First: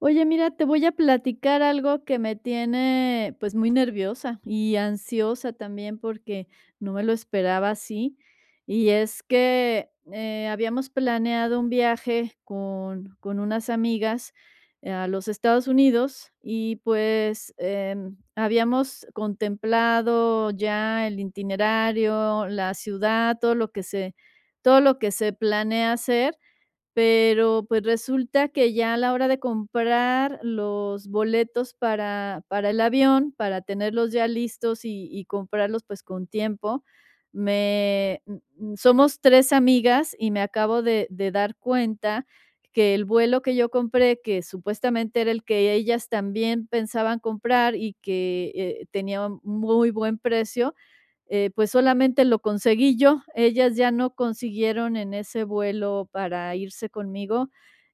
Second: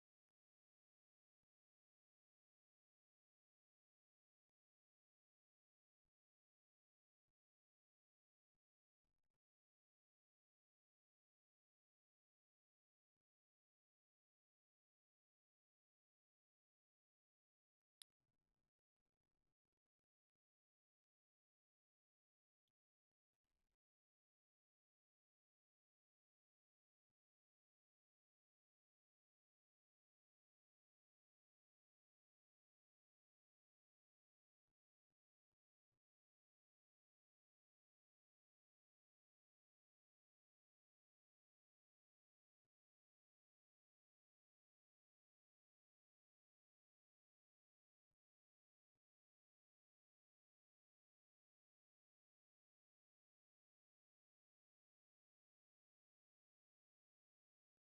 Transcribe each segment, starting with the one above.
Oye, mira, te voy a platicar algo que me tiene pues muy nerviosa y ansiosa también porque no me lo esperaba así. Y es que habíamos planeado un viaje con unas amigas a los Estados Unidos y pues habíamos contemplado ya el itinerario, la ciudad, todo lo que se planea hacer. Pero, pues, resulta que ya a la hora de comprar los boletos para el avión, para tenerlos ya listos y comprarlos, pues, con tiempo, me m m somos 3 amigas y me acabo de dar cuenta que el vuelo que yo compré, que supuestamente era el que ellas también pensaban comprar y que, tenía un muy buen precio, pues solamente lo conseguí yo. Ellas ya no consiguieron en ese vuelo para irse conmigo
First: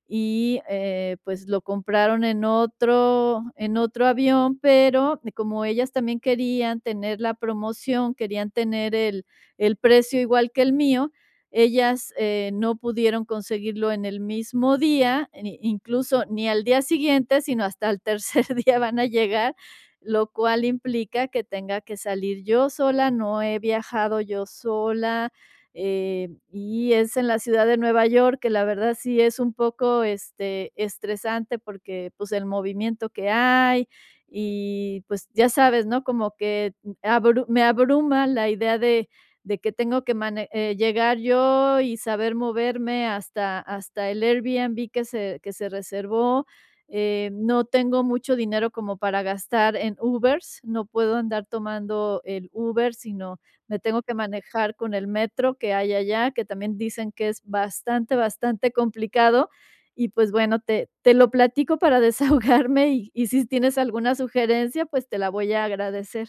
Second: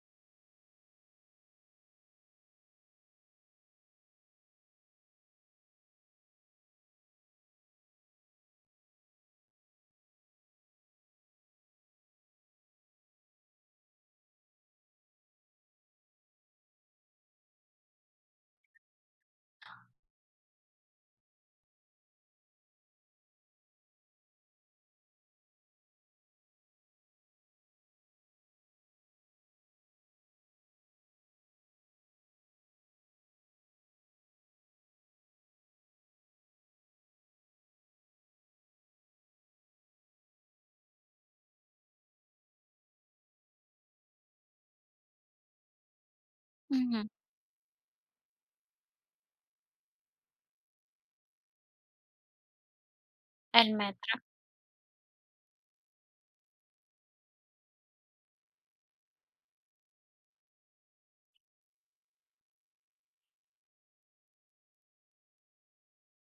y pues lo compraron en otro, avión, pero como ellas también querían tener la promoción, querían tener el precio igual que el mío. Ellas no pudieron conseguirlo en el mismo día, incluso ni al día siguiente, sino hasta el tercer día van a llegar, lo cual implica que tenga que salir yo sola. No he viajado yo sola, y es en la ciudad de Nueva York, que la verdad sí es un poco estresante porque pues el movimiento que hay. Y pues ya sabes, ¿no? Como que me abruma la idea de que tengo que llegar yo y saber moverme hasta el Airbnb que se reservó. Ujú, No tengo mucho dinero como para gastar en Ubers, no puedo andar tomando el Uber, sino el me tengo que metro. manejar con el metro que hay allá, que también dicen que es bastante, bastante complicado. Y pues bueno, te lo platico para desahogarme y si tienes alguna sugerencia, pues te la voy a agradecer.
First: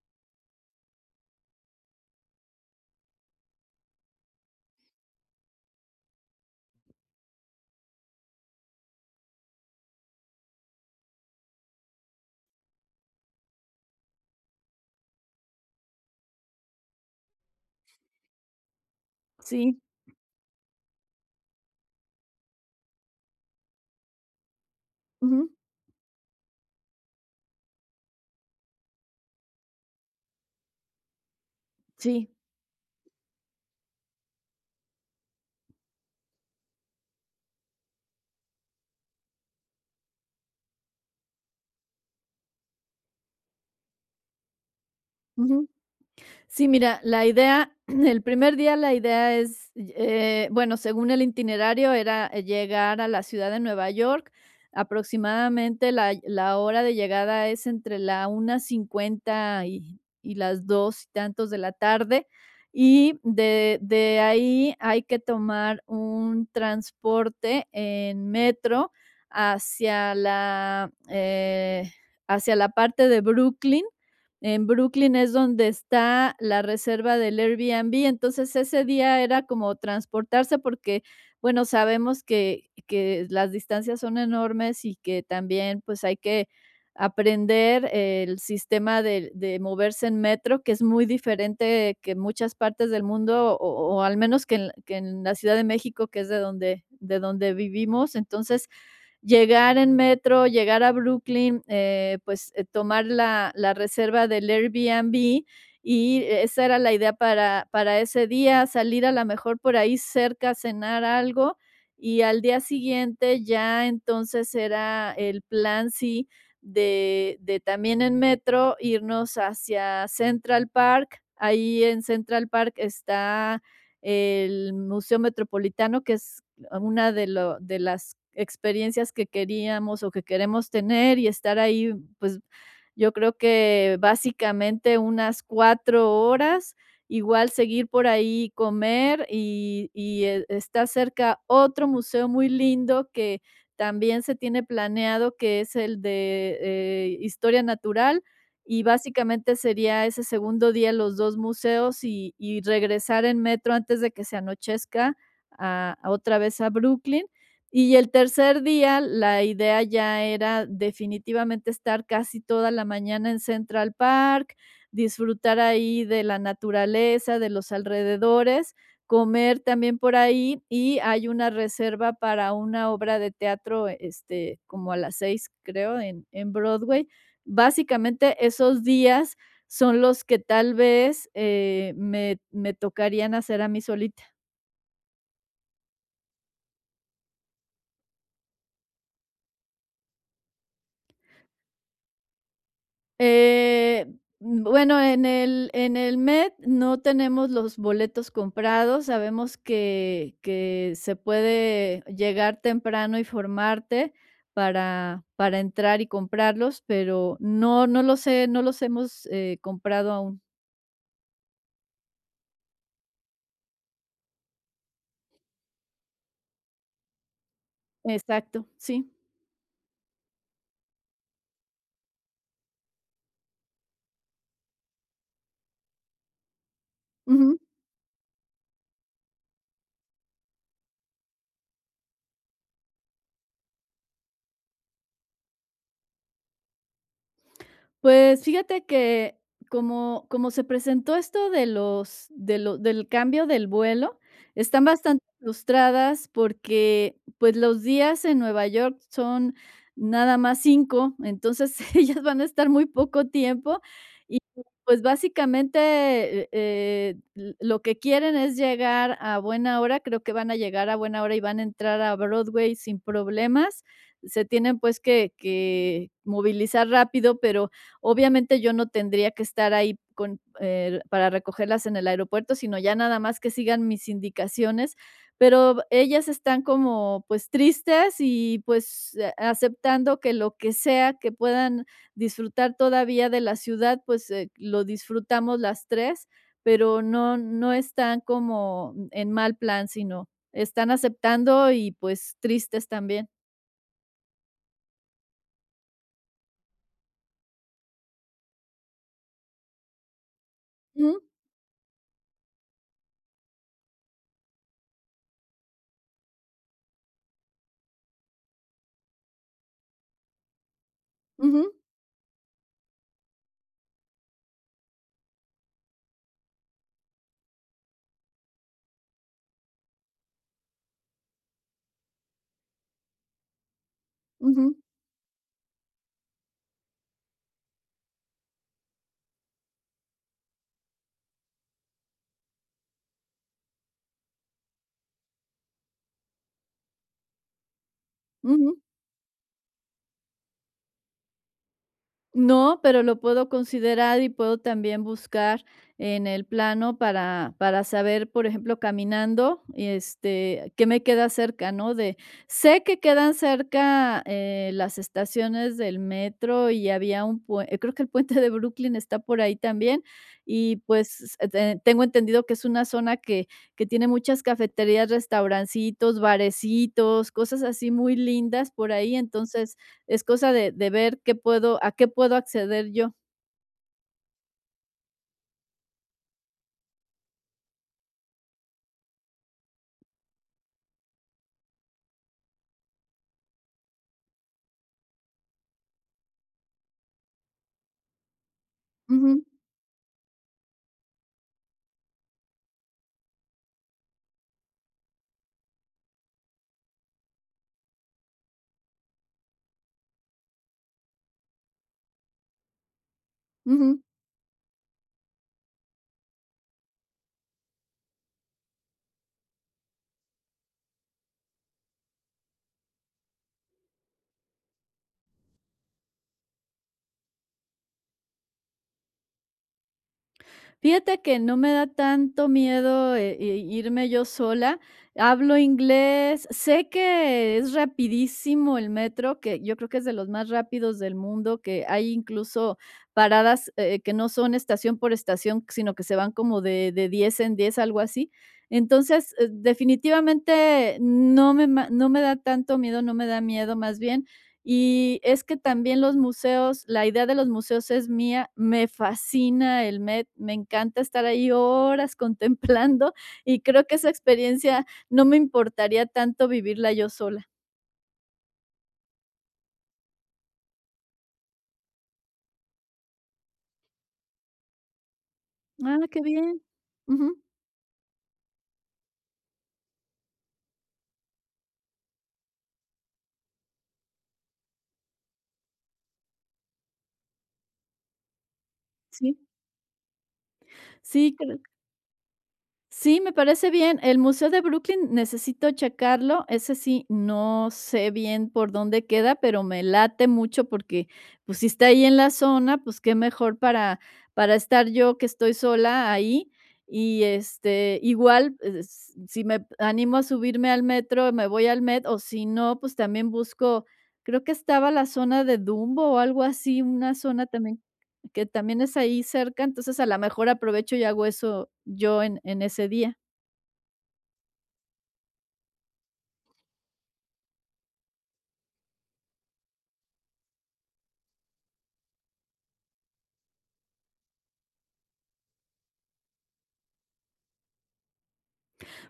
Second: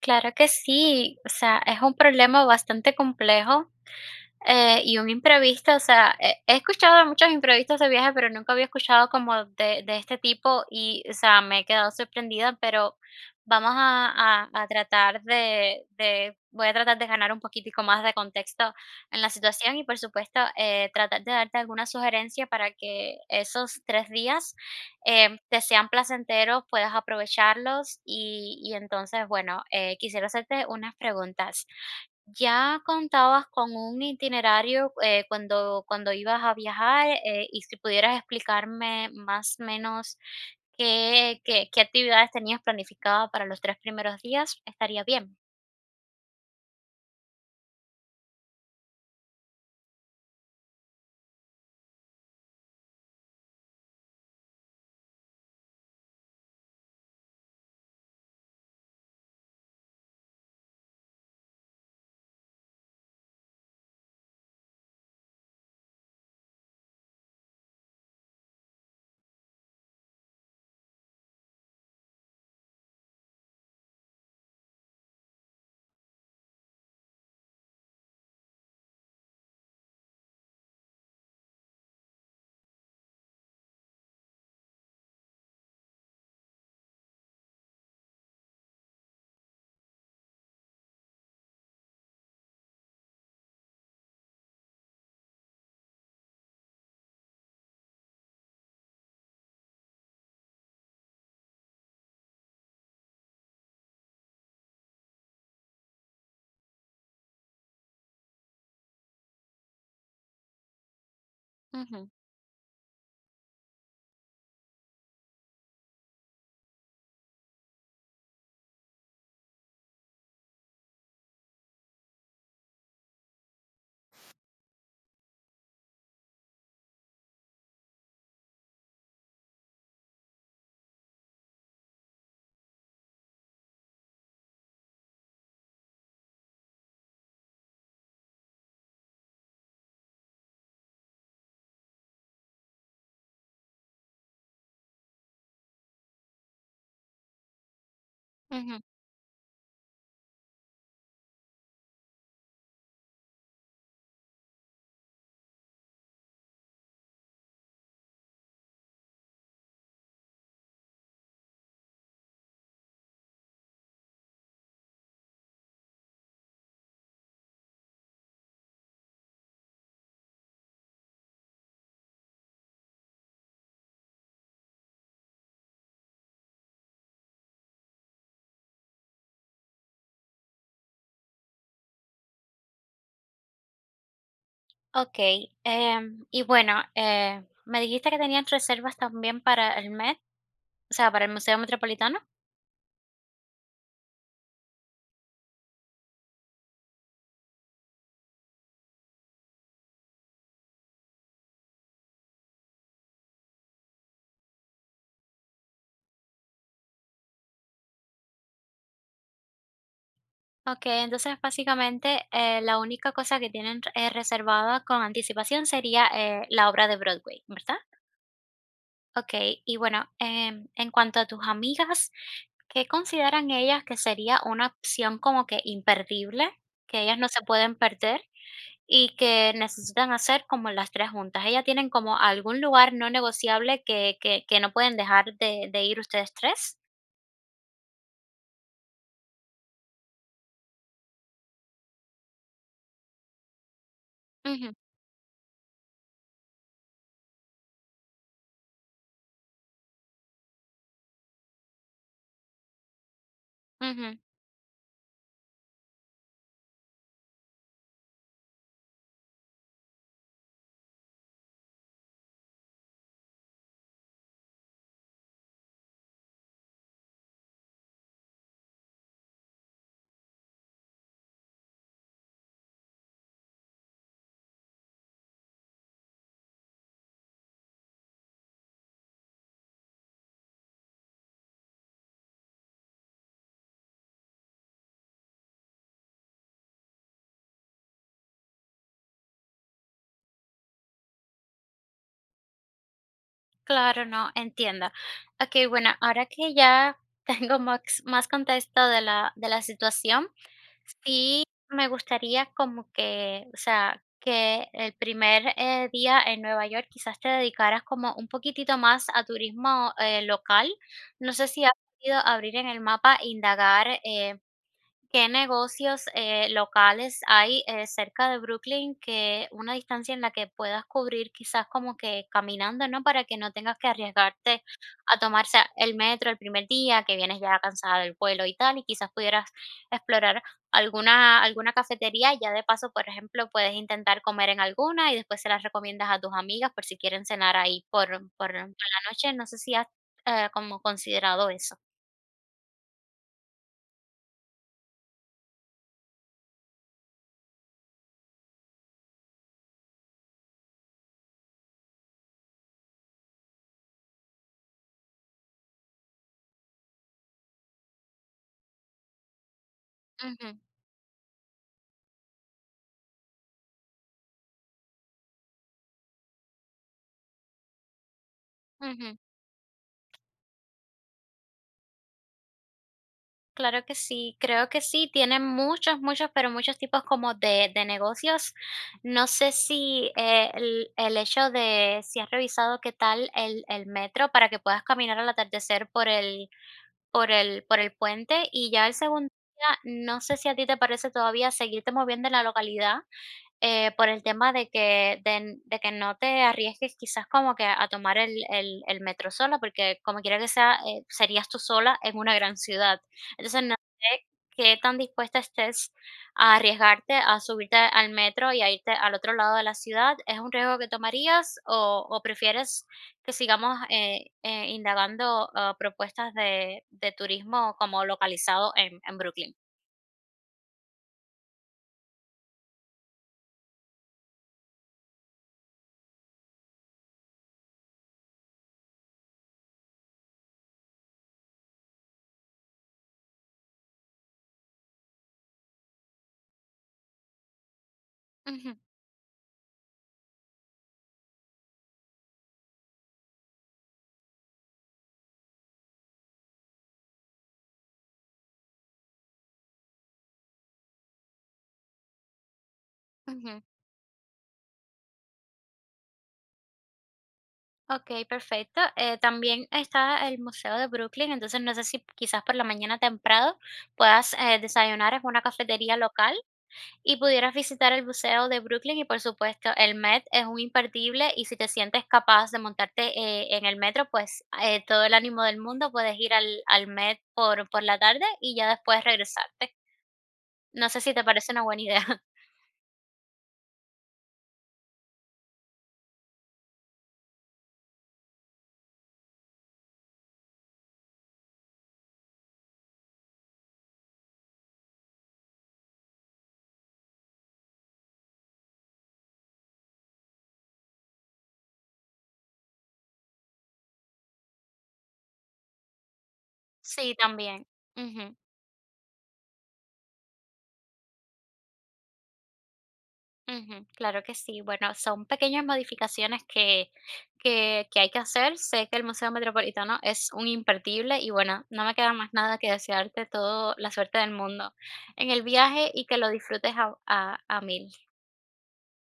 Claro que sí, o sea, es un problema bastante complejo. Y un imprevisto, o sea, he escuchado de muchos imprevistos de viaje, pero nunca había escuchado como de este tipo y, o sea, me he quedado sorprendida, pero vamos a tratar voy a tratar de ganar un poquitico más de contexto en la situación Sí, y, por supuesto, tratar de darte alguna sugerencia para que esos tres días ujú, te sean placenteros, puedas aprovecharlos y entonces, bueno, quisiera hacerte unas preguntas. sí. ¿Ya contabas con un itinerario, cuando ibas a viajar? Y si pudieras explicarme más o menos qué actividades tenías planificada para los 3 primeros días, estaría bien. Ujú. Sí, mira, el primer día la idea es, bueno, según el itinerario era llegar a la ciudad de Nueva York. Aproximadamente la hora de llegada es entre la 1:50 y las 2 y tantos de la tarde. Y de ahí hay que tomar un transporte en metro hacia la, eh, hacia la parte de Brooklyn. En Brooklyn es donde está la reserva del Airbnb, entonces ese día era como transportarse porque, bueno, sabemos que las distancias son enormes y que también, pues, hay que aprender el sistema de moverse en metro, que es muy diferente que muchas partes del mundo, o al menos que en la Ciudad de México, que es de donde vivimos. Entonces, llegar en metro, llegar a Brooklyn, pues, tomar la reserva del Airbnb, y esa era la idea para ese día, salir a la mejor por ahí cerca, cenar algo, Ujú, y al día siguiente ya entonces era el plan, sí, de también en metro irnos hacia Central Park. Ahí en Central Park está el Museo Metropolitano, que es una de las experiencias que queríamos o que queremos tener y estar ahí, pues yo creo que básicamente unas 4 horas, igual seguir por ahí, comer y está cerca otro museo muy lindo que también se tiene planeado, que es el de historia natural. ujú. Y básicamente sería ese segundo día los dos museos y, regresar en metro antes de que se anochezca a otra vez a Brooklyn. Y el tercer día, la idea ya era definitivamente estar casi toda la mañana en Central Park, disfrutar ahí de la naturaleza, de los alrededores, comer también por ahí, y hay una reserva para una obra de teatro, como a las 6, creo, en Broadway. Básicamente esos días son los que tal vez me tocarían hacer a mí solita. Okey, y bueno, me dijiste que tenías reservas también para el Met, o sea, para el Museo Metropolitano. Eh, bueno, en el Met no tenemos los boletos comprados. Sabemos que se puede llegar temprano y formarte para entrar y comprarlos, pero no, no los he no los hemos, comprado aún. Okey, entonces, básicamente, la única cosa que tienen, reservada con anticipación sería, la obra de Broadway, ¿verdad? Exacto, sí. Okey, y bueno, en cuanto a tus amigas, ¿qué consideran ellas que sería una opción como que imperdible, que ellas no se pueden perder y que necesitan hacer como las 3 juntas? ¿Ellas tienen como algún lugar no negociable que que no pueden dejar de ir ustedes tres? Pues fíjate que como se presentó esto de lo del cambio del vuelo, Ujú, están bastante frustradas porque, pues, los días en Nueva York son nada más 5, entonces ellas van a estar muy poco tiempo ujú, y, pues, básicamente, l lo que quieren es llegar a buena hora. Creo que van a llegar a buena hora y van a entrar a Broadway sin problemas. Se tienen, pues, que movilizar rápido, pero obviamente yo no tendría que estar ahí para recogerlas en el aeropuerto, sino ya nada más que sigan mis indicaciones, pero ellas están como pues tristes y pues aceptando que lo que sea que puedan disfrutar todavía de la ciudad, pues lo disfrutamos las tres, pero no, no están como en mal plan, sino están aceptando y pues tristes también. claro, no, entiendo. Okey, bueno, ahora que ya tengo más contexto de la situación. Ujú, Sí, me gustaría como que, o sea, que el primer día en Nueva York quizás te dedicaras como un poquitito más a turismo local. No sé si has ujú, podido abrir en el mapa, indagar. ¿Qué negocios, locales hay, cerca de Brooklyn que una distancia en la que puedas cubrir quizás como que caminando, no?, para que no tengas que arriesgarte ujú, a tomarse el metro el primer día, que vienes ya cansada del vuelo y tal, y quizás pudieras explorar alguna cafetería, y ya de paso, por ejemplo, puedes intentar comer en alguna, y después se las recomiendas a tus amigas por si quieren cenar ahí por ujú. la noche. No sé si has, como considerado eso. No, pero lo puedo considerar y puedo también buscar en el plano para saber, por ejemplo, caminando, qué me queda cerca, ¿no? Sé que quedan cerca las estaciones del metro y había un puente, creo que el puente de Brooklyn está por ahí también, Ujú, y pues tengo entendido que es una zona que tiene muchas cafeterías, restaurancitos, barecitos, cosas así muy lindas por ujú. ahí, entonces es cosa de ver qué puedo a qué puedo acceder yo. Claro que sí, creo que sí, tienen muchos, muchos, pero muchos tipos como de negocios. No sé si el hecho de si has revisado qué tal el metro para que puedas caminar al atardecer por por por el puente y ya el segundo Ujú, día, no sé si a ti te parece todavía seguirte moviendo en la localidad por el tema de que de que no te arriesgues quizás como que a tomar el metro sola, porque como quiera que sea, serías tú sola en una gran ciudad. Entonces, no ujú. sé qué tan dispuesta estés a arriesgarte a subirte al metro y a irte al otro lado de la ciudad. ¿Es un riesgo que tomarías o prefieres que sigamos, indagando, propuestas de turismo como localizado en Brooklyn? Fíjate que no me da tanto miedo, i irme yo sola. Hablo inglés, sé que es rapidísimo el metro, que yo creo que es de los más rápidos del mundo, que hay incluso paradas, que no son estación por estación, sino que se van como de 10 en 10, algo así. Ujú, Entonces, definitivamente no me da tanto miedo, no me da miedo más bien. Y es que también los museos, la idea de los museos es mía, me fascina el Met, me encanta estar ahí horas contemplando, y ujú. creo que esa experiencia no me importaría tanto vivirla yo sola. Okey, perfecto. También está el Museo de Brooklyn, entonces no sé si quizás por la mañana temprano puedas, desayunar en una cafetería Ah, qué local bien. y Ujú, pudieras visitar el Museo de Brooklyn y, por supuesto, el Met es un imperdible y si te sientes capaz de montarte, en el metro, pues, todo el ánimo del mundo, puedes ir al Met por la tarde y ya después sí. regresarte. No sé si te Sí, parece cre una buena idea. sí, me parece bien. El Museo de Brooklyn necesito checarlo. Ese sí, no sé bien por dónde queda, pero me late mucho porque, pues, si está ahí en la zona, pues qué mejor para estar yo que estoy sola ahí. Y igual, si me animo a subirme al metro, me voy al Met, o si no, pues también busco, creo que estaba la zona de Dumbo o algo así, Sí, una zona también. también Ujú. que también es ahí cerca, entonces a lo mejor aprovecho y hago eso yo en ese día. Ujú, claro que sí. Bueno, son pequeñas modificaciones que hay que hacer. Sé que el Museo Metropolitano es un imperdible y bueno, no me queda más nada que desearte toda la suerte del mundo en el viaje y que lo disfrutes a mil.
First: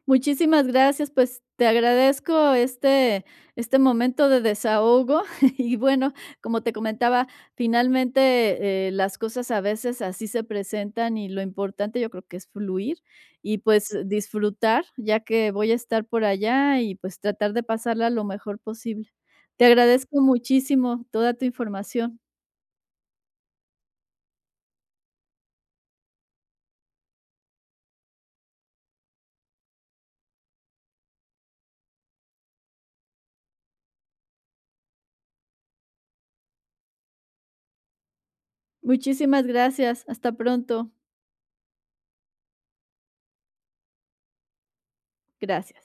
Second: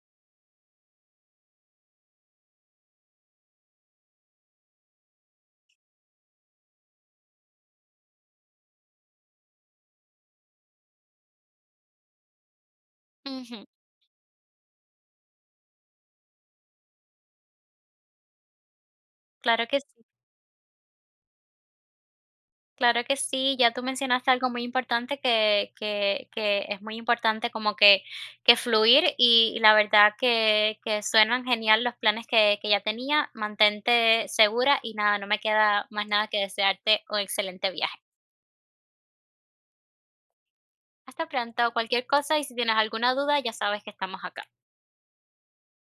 Muchísimas gracias, pues te agradezco este momento de desahogo y bueno, como te comentaba, finalmente las cosas a veces así se presentan y lo importante yo creo que es fluir y Ujú, pues disfrutar, ya que voy a estar por allá y pues tratar de pasarla lo mejor posible. claro Te que sí. agradezco muchísimo toda tu información. Claro que sí, ya tú mencionaste algo muy importante que es muy importante como que fluir y la verdad que suenan genial los planes que ya tenía. Mantente segura y nada, no me queda más nada que desearte un excelente viaje. Muchísimas gracias. Hasta pronto. Hasta pronto, cualquier cosa y si tienes alguna duda ya sabes que estamos acá. Gracias.